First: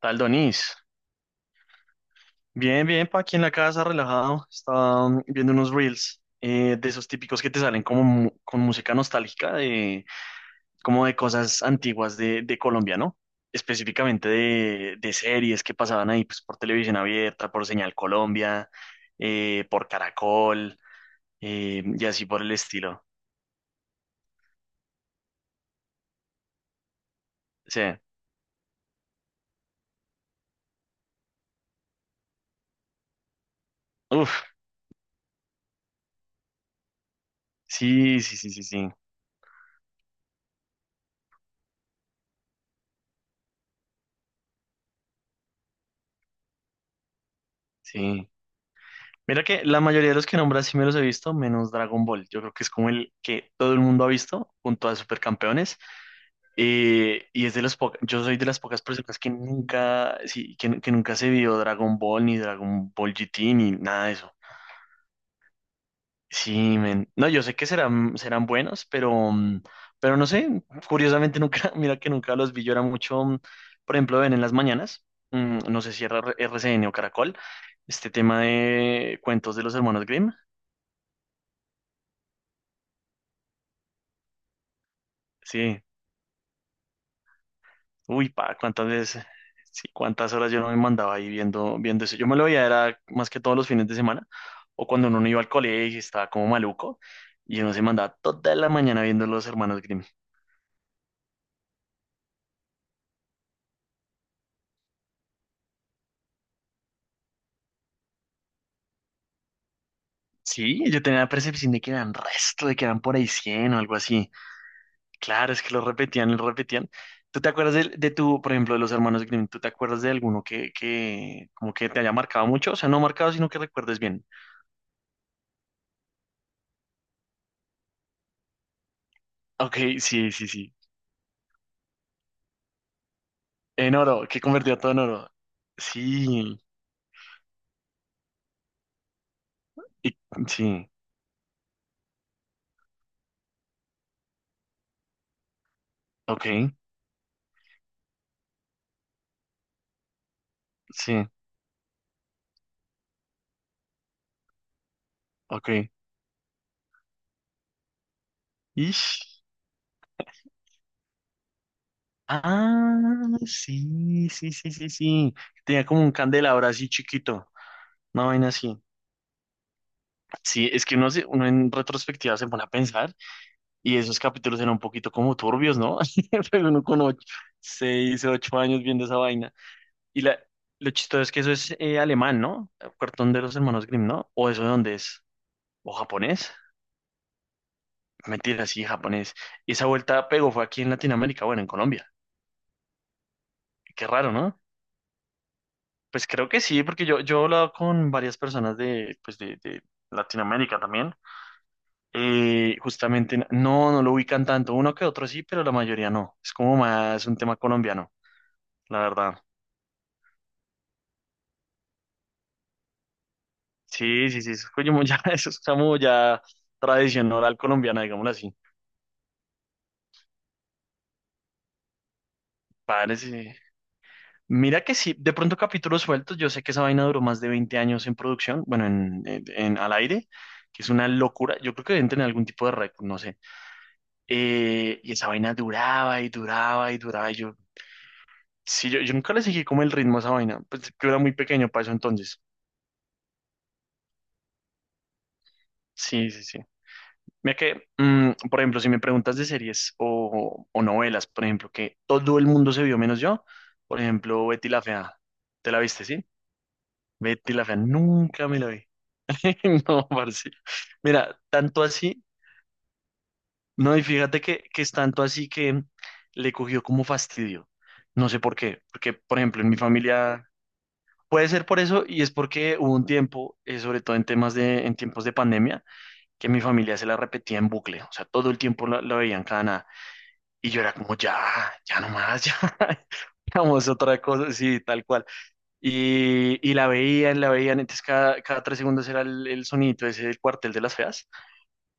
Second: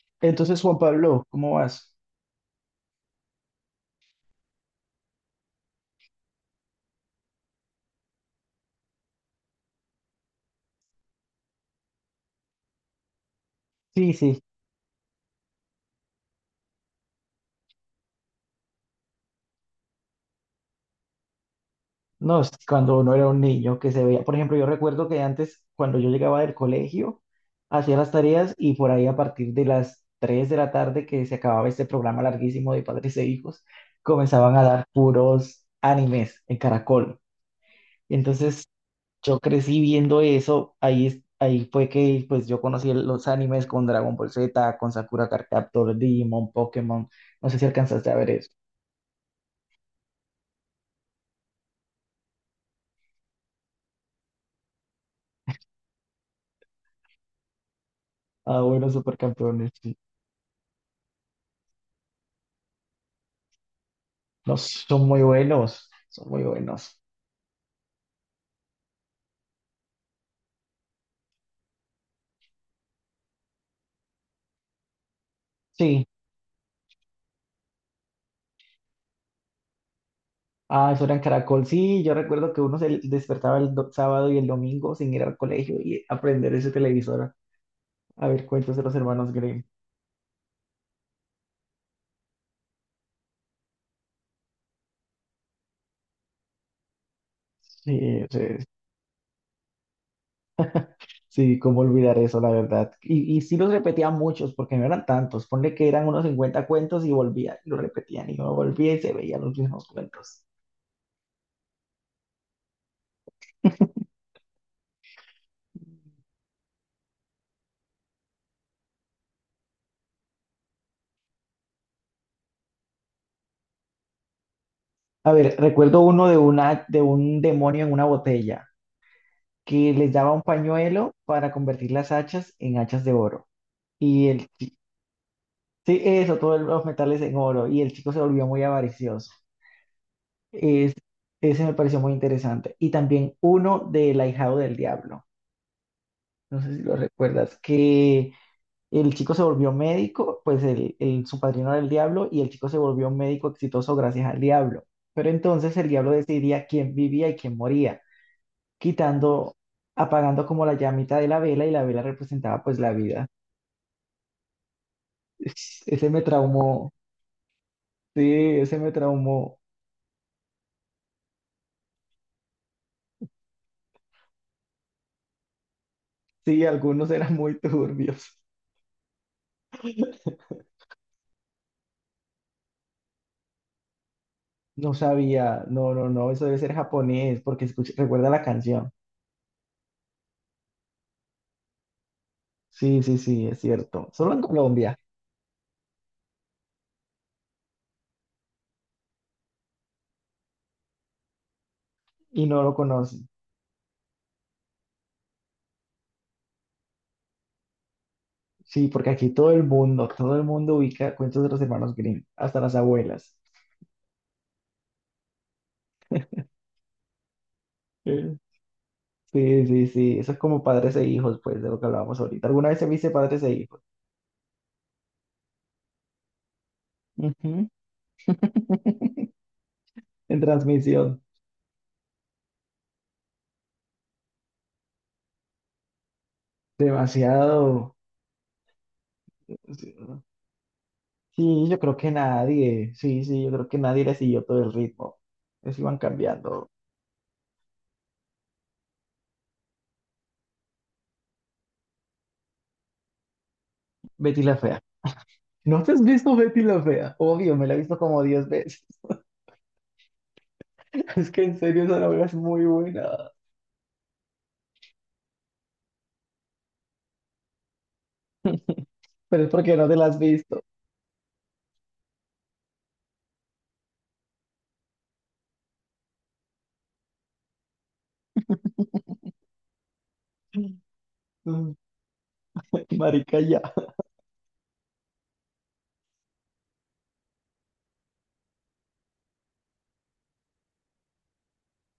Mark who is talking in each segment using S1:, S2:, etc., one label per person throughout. S1: Tal
S2: Entonces,
S1: Donis.
S2: Juan Pablo, ¿cómo vas?
S1: Bien, bien, pa' aquí en la casa, relajado. Estaba viendo unos reels de esos típicos que te salen como con música nostálgica, como de cosas antiguas de Colombia, ¿no?
S2: Sí,
S1: Específicamente
S2: sí.
S1: de series que pasaban ahí, pues por televisión abierta, por Señal Colombia, por Caracol, y así
S2: No,
S1: por
S2: es
S1: el
S2: cuando
S1: estilo.
S2: uno era un niño que se veía. Por ejemplo, yo recuerdo que antes, cuando yo llegaba del colegio,
S1: O
S2: hacía
S1: sea,
S2: las tareas y por ahí a partir de las 3 de la tarde que se acababa este programa larguísimo de padres e hijos,
S1: uff,
S2: comenzaban a dar puros animes en Caracol.
S1: sí, sí, sí, sí,
S2: Entonces
S1: sí,
S2: yo crecí viendo eso. Ahí, ahí fue que pues yo conocí los animes con Dragon Ball Z, con Sakura Card Captor, Digimon, Pokémon. No sé si alcanzaste a
S1: sí.
S2: ver eso.
S1: Mira que la mayoría de los que nombras sí me los he visto, menos Dragon Ball. Yo creo que es como el que todo el mundo ha visto, junto a Supercampeones. Y es yo soy de las
S2: Ah,
S1: pocas
S2: bueno,
S1: personas que
S2: Supercampeones.
S1: nunca, sí, que nunca se vio Dragon Ball, ni Dragon Ball GT, ni nada de eso.
S2: No, son muy buenos, son muy
S1: Sí,
S2: buenos.
S1: men. No, yo sé que serán, serán buenos, pero no sé, curiosamente nunca, mira que nunca los vi. Yo era mucho, por ejemplo, ven en las mañanas, no sé si
S2: Sí,
S1: era RCN o Caracol, este tema de cuentos de los hermanos Grimm.
S2: ah, eso era en Caracol. Sí, yo recuerdo que uno se despertaba el sábado y el domingo sin ir al colegio
S1: Sí,
S2: y aprender ese televisor a
S1: uy,
S2: ver
S1: pa,
S2: cuentos de
S1: cuántas
S2: los
S1: veces,
S2: hermanos Grimm.
S1: sí, cuántas horas yo no me mandaba ahí viendo eso. Yo me lo veía, era más que todos los fines de semana, o cuando uno no iba al colegio y estaba como maluco, y uno se mandaba
S2: Sí, sí,
S1: toda la mañana viendo los hermanos Grimm.
S2: sí, cómo olvidar eso, la verdad. Y sí los repetía muchos, porque no eran tantos. Ponle que eran unos 50 cuentos y volvía, y lo repetían, y uno volvía y se veían los mismos cuentos.
S1: Sí, yo tenía la percepción de que eran resto, de que eran por ahí 100 o algo así. Claro, es que lo repetían, lo repetían. ¿Tú te acuerdas de tu, por ejemplo, de los hermanos Grimm? ¿Tú te acuerdas de alguno que como que te haya marcado mucho? O sea, no marcado, sino que recuerdes bien.
S2: A ver, recuerdo uno de un demonio en una botella,
S1: Ok,
S2: que les
S1: sí,
S2: daba un
S1: sí, sí.
S2: pañuelo para convertir las hachas en hachas de oro.
S1: En oro,
S2: Y
S1: que
S2: el, chi-
S1: convertía todo en oro.
S2: sí, eso,
S1: Sí.
S2: todos los metales en oro. Y el chico se volvió muy avaricioso.
S1: Y- sí,
S2: Es, Ese me pareció muy interesante. Y también uno del ahijado del diablo.
S1: ok,
S2: No sé si lo recuerdas, que el chico se volvió médico, pues
S1: sí,
S2: su padrino era el diablo y el chico se volvió un médico exitoso gracias al diablo. Pero
S1: ok.
S2: entonces el diablo decidía quién vivía y quién moría,
S1: Ish.
S2: quitando, apagando como la llamita de la vela y la vela representaba pues la
S1: Ah,
S2: vida.
S1: sí, sí, sí, sí, sí. Tenía como
S2: Ese
S1: un
S2: me
S1: candelabro así
S2: traumó,
S1: chiquito,
S2: sí,
S1: una vaina así.
S2: ese me traumó.
S1: Sí, es que uno, uno en retrospectiva se pone a pensar y esos capítulos eran un poquito como turbios, ¿no?
S2: Sí,
S1: Pero uno con
S2: algunos
S1: ocho,
S2: eran muy
S1: seis,
S2: turbios.
S1: ocho años viendo esa vaina. Y la, lo chistoso es que eso es alemán, ¿no? Cartón de los hermanos Grimm, ¿no? ¿O eso de
S2: No
S1: dónde es?
S2: sabía,
S1: ¿O
S2: no, no, no, eso
S1: japonés?
S2: debe ser japonés, porque recuerda la
S1: Mentira, sí,
S2: canción.
S1: japonés. Y esa vuelta pegó fue aquí en Latinoamérica, bueno, en Colombia.
S2: Sí, sí, sí, es
S1: Qué
S2: cierto. Solo
S1: raro,
S2: en
S1: ¿no?
S2: Colombia
S1: Pues creo que sí, porque yo he hablado con varias personas de, pues de Latinoamérica también.
S2: y no lo conocen.
S1: Justamente no, no lo ubican tanto, uno que otro sí, pero la mayoría no. Es como más un tema colombiano,
S2: Sí,
S1: la
S2: porque aquí
S1: verdad.
S2: todo el mundo ubica cuentos de los hermanos Grimm, hasta las abuelas.
S1: Sí, sí, sí, eso es como ya, eso es como ya tradición oral colombiana, digámoslo
S2: Eh,
S1: así.
S2: Sí, sí, sí, eso es como padres e hijos, pues, de lo que hablábamos ahorita. ¿Alguna vez se viste
S1: Padres,
S2: padres e
S1: eh.
S2: hijos?
S1: Mira que sí, de pronto capítulos sueltos, yo sé que esa vaina duró más de
S2: Ujú.
S1: 20 años en producción, bueno, al aire,
S2: En
S1: que es una
S2: transmisión,
S1: locura. Yo creo que deben tener algún tipo de récord, no sé. Y esa vaina duraba y duraba y duraba. Y yo,
S2: demasiado.
S1: sí, yo nunca le seguí como el ritmo a esa vaina. Pues yo era muy
S2: Sí,
S1: pequeño
S2: yo
S1: para eso
S2: creo que
S1: entonces.
S2: nadie, sí, sí, yo creo que nadie le siguió todo el ritmo. Les iban
S1: Sí, sí, sí.
S2: cambiando.
S1: Mira que, por ejemplo, si me preguntas de series o novelas, por ejemplo, que todo el mundo se vio menos yo, por
S2: Betty
S1: ejemplo,
S2: la
S1: Betty
S2: Fea.
S1: la Fea. ¿Te la
S2: ¿No te has
S1: viste, sí?
S2: visto Betty la Fea?
S1: Betty
S2: Obvio,
S1: la
S2: me la
S1: Fea,
S2: he visto como 10
S1: nunca me la
S2: veces.
S1: vi. No, parce.
S2: Es
S1: Mira,
S2: que en
S1: tanto
S2: serio esa
S1: así,
S2: novela es muy buena,
S1: no, y fíjate que es tanto así que le cogió como fastidio. No sé por qué, porque, por
S2: pero es
S1: ejemplo, en
S2: porque
S1: mi
S2: no te la has
S1: familia.
S2: visto.
S1: Puede ser por eso y es porque hubo un tiempo, sobre todo en temas en tiempos de pandemia, que mi familia se la repetía en bucle, o sea, todo el tiempo la veían cada nada y yo era como, ya,
S2: Mm.
S1: ya nomás, ya,
S2: Marica, ya.
S1: vamos otra cosa, sí, tal cual. Y la veían, entonces cada 3 segundos era el sonidito ese del cuartel de las feas,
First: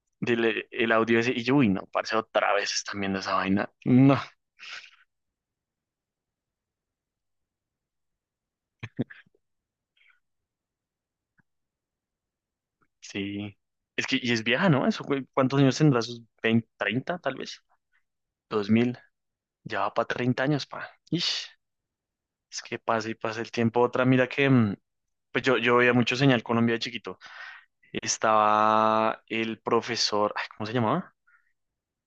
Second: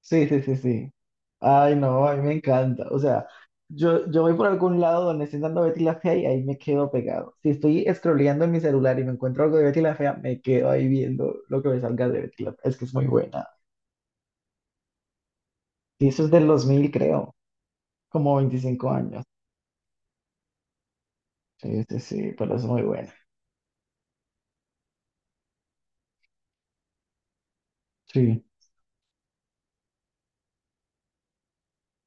S2: Sí, sí, sí,
S1: del,
S2: sí.
S1: el audio ese, y yo, uy,
S2: Ay,
S1: no,
S2: no, a
S1: parece
S2: mí me
S1: otra vez
S2: encanta. O
S1: están viendo
S2: sea,
S1: esa vaina,
S2: yo,
S1: no,
S2: yo voy por algún lado donde estén dando Betty la Fea y ahí me quedo pegado. Si estoy scrolleando en mi celular y me encuentro algo de Betty la Fea, me quedo ahí viendo lo que me salga de Betty la Fea. Es que es muy buena.
S1: sí, es que, y es vieja, ¿no? Eso, ¿cuántos años tendrá?
S2: Sí,
S1: ¿Sus
S2: eso es del dos
S1: 20,
S2: mil
S1: 30,
S2: creo,
S1: tal vez?
S2: como
S1: Dos
S2: 25
S1: mil.
S2: años.
S1: Ya va para 30 años, pa. Ish,
S2: Sí, sí, sí, pero es
S1: es que
S2: muy
S1: pasa
S2: buena.
S1: y pasa el tiempo. Otra, mira que, pues yo veía mucho Señal Colombia de chiquito.
S2: Sí,
S1: Estaba el profesor, ay, ¿cómo se llamaba?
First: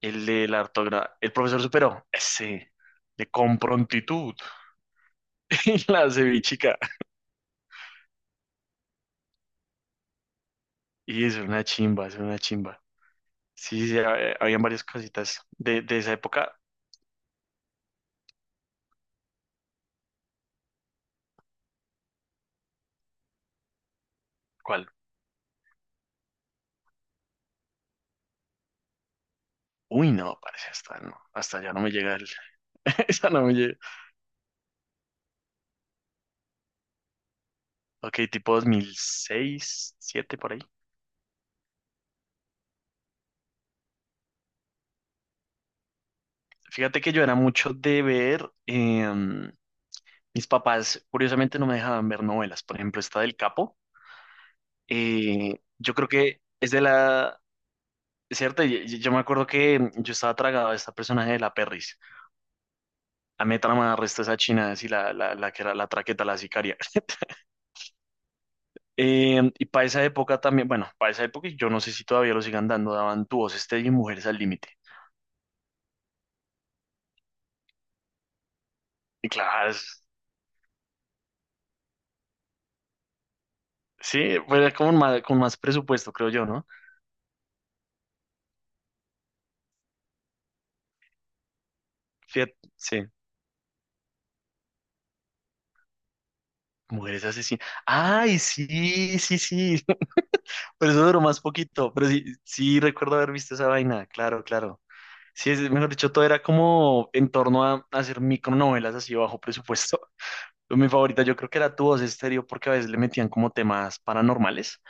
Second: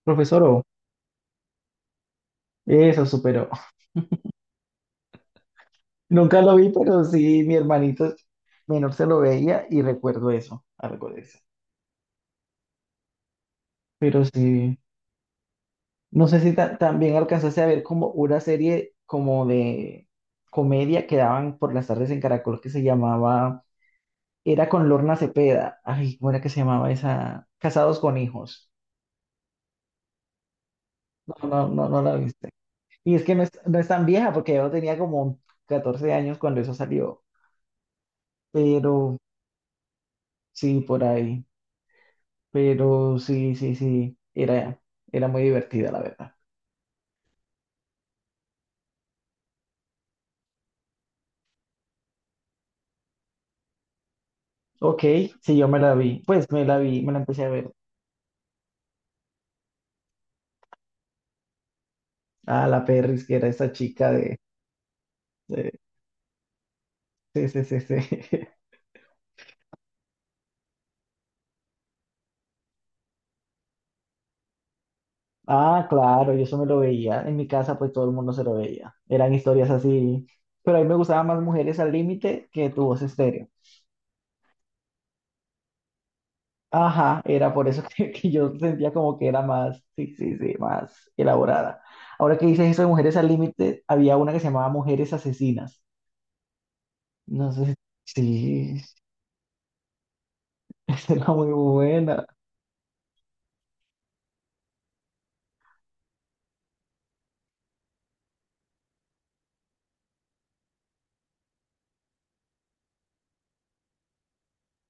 S1: El
S2: profesor
S1: de la
S2: O,
S1: ortografía. El profesor superó, ese,
S2: eso
S1: de
S2: superó.
S1: con prontitud. Y la
S2: Nunca lo vi,
S1: cevichica.
S2: pero sí, mi hermanito menor se lo veía y recuerdo eso, algo de
S1: Y es
S2: eso.
S1: una chimba, es una chimba. Sí, sí,
S2: Pero
S1: habían
S2: sí,
S1: varias cositas de esa
S2: no sé si
S1: época.
S2: también alcanzaste a ver como una serie como de comedia que daban por las tardes en Caracol que se llamaba, era
S1: ¿Cuál?
S2: con Lorna Cepeda. Ay, ¿cómo era que se llamaba esa? Casados con hijos.
S1: Uy, no, parece hasta no,
S2: No, no,
S1: hasta ya no
S2: no,
S1: me
S2: no la
S1: llega el,
S2: viste. Y es
S1: esa
S2: que
S1: no
S2: no es,
S1: me llega.
S2: no es tan vieja, porque yo tenía como 14 años cuando eso salió.
S1: Ok, tipo dos mil
S2: Pero
S1: seis 7 por ahí.
S2: sí, por ahí. Pero sí, sí, sí. Era, era muy divertida, la verdad.
S1: Fíjate que yo era mucho de ver, mis papás curiosamente no me dejaban ver novelas, por ejemplo, esta del Capo,
S2: Ok, sí, yo me la
S1: yo creo
S2: vi.
S1: que
S2: Pues me
S1: es
S2: la
S1: de
S2: vi, me la
S1: la,
S2: empecé a ver.
S1: ¿cierto? Yo, me acuerdo que yo estaba tragado a esta personaje de la Perris,
S2: Ah, la Perris, que
S1: a
S2: era
S1: mí me
S2: esa
S1: trama el
S2: chica
S1: resto de esa china, así la que era
S2: de-
S1: la traqueta, la sicaria.
S2: sí, sí, sí, sí.
S1: Y para esa época también, bueno, para esa época y yo no sé si todavía lo sigan dando, daban Tu voz estéreo y Mujeres al límite.
S2: Ah, claro, yo eso me lo veía. En mi casa, pues todo el mundo se lo veía.
S1: Y
S2: Eran historias
S1: claro,
S2: así. Pero a mí me gustaban más mujeres al límite que tu voz estéreo.
S1: sí, pues era como más, con más presupuesto, creo yo, ¿no?
S2: Ajá, era por eso que yo sentía como que era más, sí, sí, sí, más elaborada. Ahora que
S1: Fíjate,
S2: dices eso de
S1: sí.
S2: Mujeres al Límite, había una que se llamaba Mujeres Asesinas.
S1: Mujeres
S2: No sé
S1: asesinas.
S2: si,
S1: Ay,
S2: sí,
S1: sí, sí, sí. Pero eso
S2: esa
S1: duró
S2: era
S1: más
S2: muy
S1: poquito. Pero sí,
S2: buena.
S1: sí recuerdo haber visto esa vaina. Claro, claro. Sí, es, mejor dicho, todo era como en torno a hacer micronovelas así bajo presupuesto. Pero mi favorita yo creo que era Tu Voz Estéreo porque a veces le metían como temas paranormales.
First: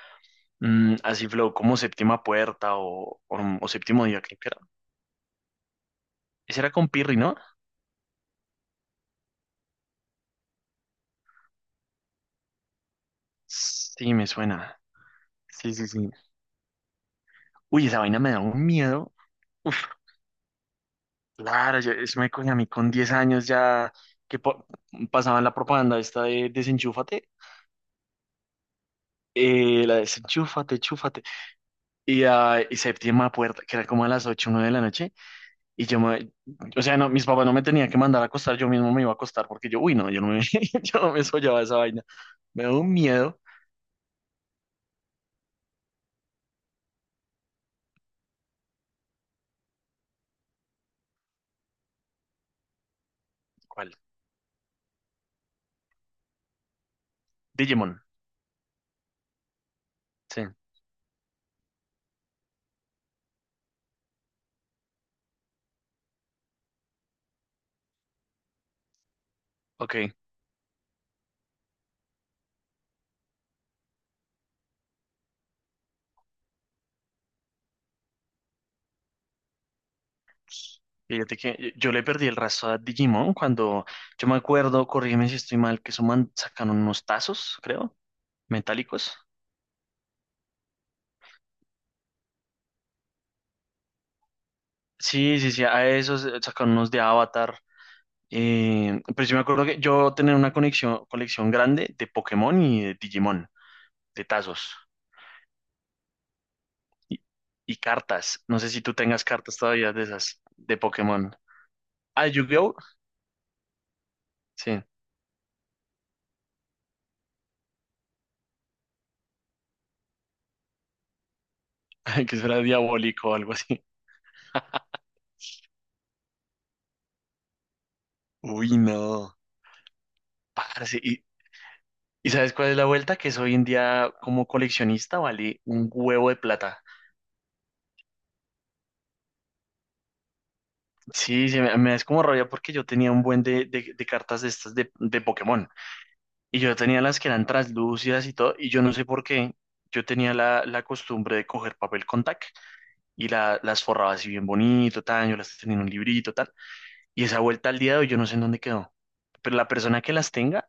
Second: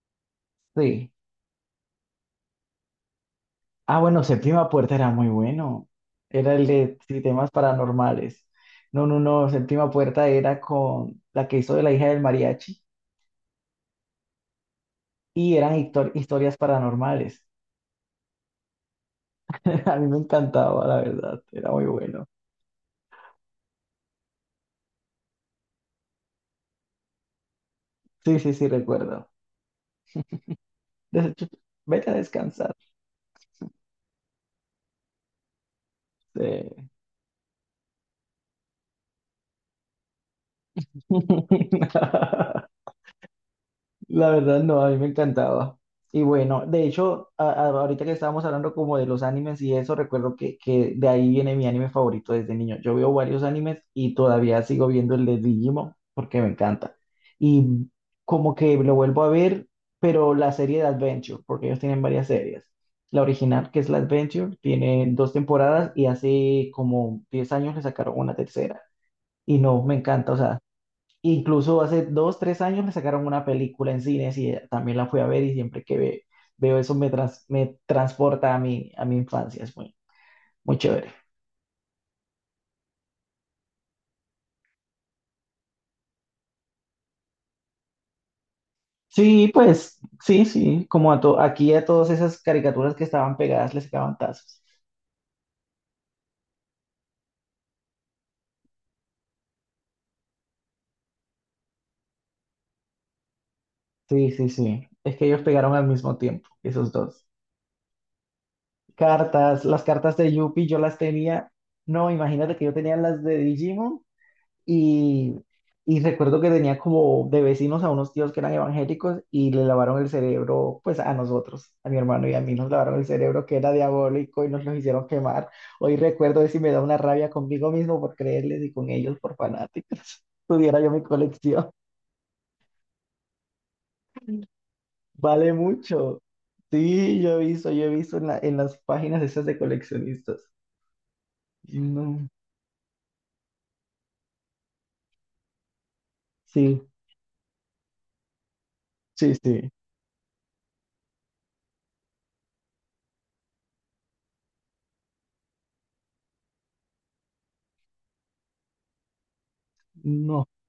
S2: Sí.
S1: Así flow como Séptima Puerta o
S2: Ah,
S1: Séptimo Día,
S2: bueno,
S1: creo que era.
S2: Séptima Puerta era muy bueno. Era
S1: Ese
S2: el
S1: era con
S2: de
S1: Pirri,
S2: sí,
S1: ¿no?
S2: temas paranormales. No, no, no, Séptima Puerta era con la que hizo de la hija del mariachi
S1: Sí, me suena.
S2: y
S1: Sí,
S2: eran
S1: sí, sí.
S2: historias paranormales.
S1: Uy, esa vaina me da un miedo.
S2: A mí me encantaba, la verdad, era
S1: Claro,
S2: muy
S1: yo, eso
S2: bueno.
S1: me coño, a mí con 10 años ya que pasaban la propaganda esta de desenchúfate,
S2: Sí, sí, sí, recuerdo.
S1: la desenchúfate, chúfate,
S2: des- Vete a
S1: y, ah,
S2: descansar.
S1: y séptima puerta, que era como a las 8, 9 de la noche, y yo me, o
S2: Eh,
S1: sea, no, mis papás no me tenían que mandar a acostar, yo mismo me iba a acostar, porque yo, uy, no, yo no me, yo no me soñaba esa vaina, me da un miedo.
S2: La verdad, no, a mí me encantaba. Y bueno, de hecho, ahorita que estábamos hablando como de los animes y eso, recuerdo que de ahí viene mi anime favorito desde niño. Yo veo varios animes
S1: ¿Cuál?
S2: y todavía sigo viendo el de Digimon porque me encanta. Y
S1: Digimon,
S2: como que lo vuelvo a ver, pero
S1: sí,
S2: la serie de Adventure, porque ellos tienen varias series. La original, que es la Adventure, tiene dos temporadas y hace como 10 años le sacaron una tercera. Y no, me
S1: ok.
S2: encanta, o sea, incluso hace dos, tres años le sacaron una película en cines y también la fui a ver y siempre que veo eso me transporta a mi infancia, es muy, muy chévere.
S1: Fíjate que yo le perdí el rastro a Digimon cuando, yo me acuerdo, corrígeme si estoy mal, que sacaron unos tazos, creo metálicos.
S2: Sí, pues, sí, sí, como a aquí a todas esas caricaturas que estaban pegadas les sacaban tazos.
S1: Sí, sí, sí, a esos sacaron unos de Avatar. Pero yo me acuerdo que yo tenía una colección grande de Pokémon y de Digimon, de
S2: Sí, sí,
S1: tazos
S2: sí, es que ellos pegaron al mismo tiempo, esos
S1: y,
S2: dos.
S1: y cartas. No sé si tú tengas cartas
S2: Cartas, las
S1: todavía de
S2: cartas de
S1: esas,
S2: Yuppie
S1: de
S2: yo las
S1: Pokémon.
S2: tenía, no,
S1: Ah,
S2: imagínate que yo
S1: Yu-Gi-Oh!
S2: tenía las de Digimon.
S1: Sí,
S2: Y, y recuerdo que tenía como de vecinos a unos tíos que eran evangélicos y le lavaron el cerebro, pues a nosotros, a mi hermano y
S1: que
S2: a mí
S1: será
S2: nos lavaron el
S1: diabólico o
S2: cerebro
S1: algo
S2: que era
S1: así.
S2: diabólico y nos lo hicieron quemar. Hoy recuerdo eso y me da una rabia conmigo mismo por creerles y
S1: Uy,
S2: con ellos por
S1: no.
S2: fanáticos. Tuviera yo
S1: Parce,
S2: mi
S1: ¿y,
S2: colección.
S1: y sabes cuál es la vuelta? Que es hoy en día como coleccionista
S2: Vale
S1: vale un
S2: mucho.
S1: huevo de plata.
S2: Sí, yo he visto en las páginas esas de coleccionistas.
S1: Sí, sí, me es como
S2: No,
S1: rabia porque yo tenía un buen de cartas de estas de Pokémon. Y yo
S2: sí,
S1: tenía las que eran translúcidas y todo, y yo no sé por
S2: sí,
S1: qué.
S2: sí.
S1: Yo tenía la costumbre de coger papel con tac y las forraba así bien bonito, tan, yo las tenía en un librito, tal. Y esa vuelta al día de hoy yo no sé en dónde quedó. Pero la persona que las
S2: No,
S1: tenga,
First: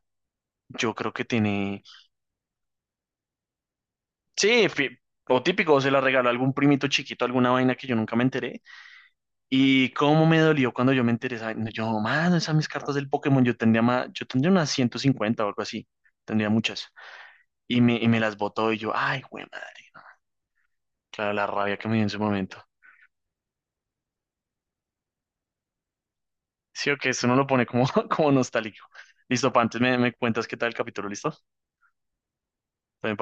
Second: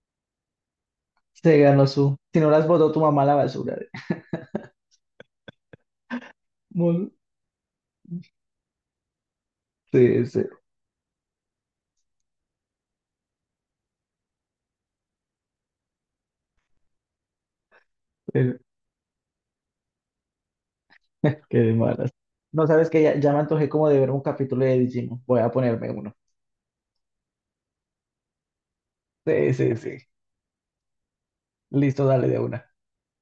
S1: yo creo que
S2: se
S1: tiene...
S2: ganó su. Si no las botó tu mamá a la basura.
S1: Sí, o típico, o se la regaló a algún primito chiquito, alguna vaina que yo nunca me enteré. Y
S2: Sí,
S1: cómo me
S2: sí.
S1: dolió cuando yo me enteré, esa vaina. Yo, mano, esas mis cartas del Pokémon, yo tendría más, yo tendría unas 150 o algo así. Tendría muchas. Y me las
S2: Eh,
S1: botó y yo, ay, güey, Claro, la
S2: Qué
S1: rabia que me dio en
S2: malas.
S1: su momento.
S2: No sabes que ya, ya me antojé como de ver un capítulo de Digimon. Voy a ponerme uno.
S1: Sí, o que eso no lo pone como, como nostálgico. Listo,
S2: Sí,
S1: pa,
S2: sí,
S1: antes me,
S2: sí.
S1: me cuentas qué tal el capítulo, ¿listo?
S2: Listo, dale de una.
S1: También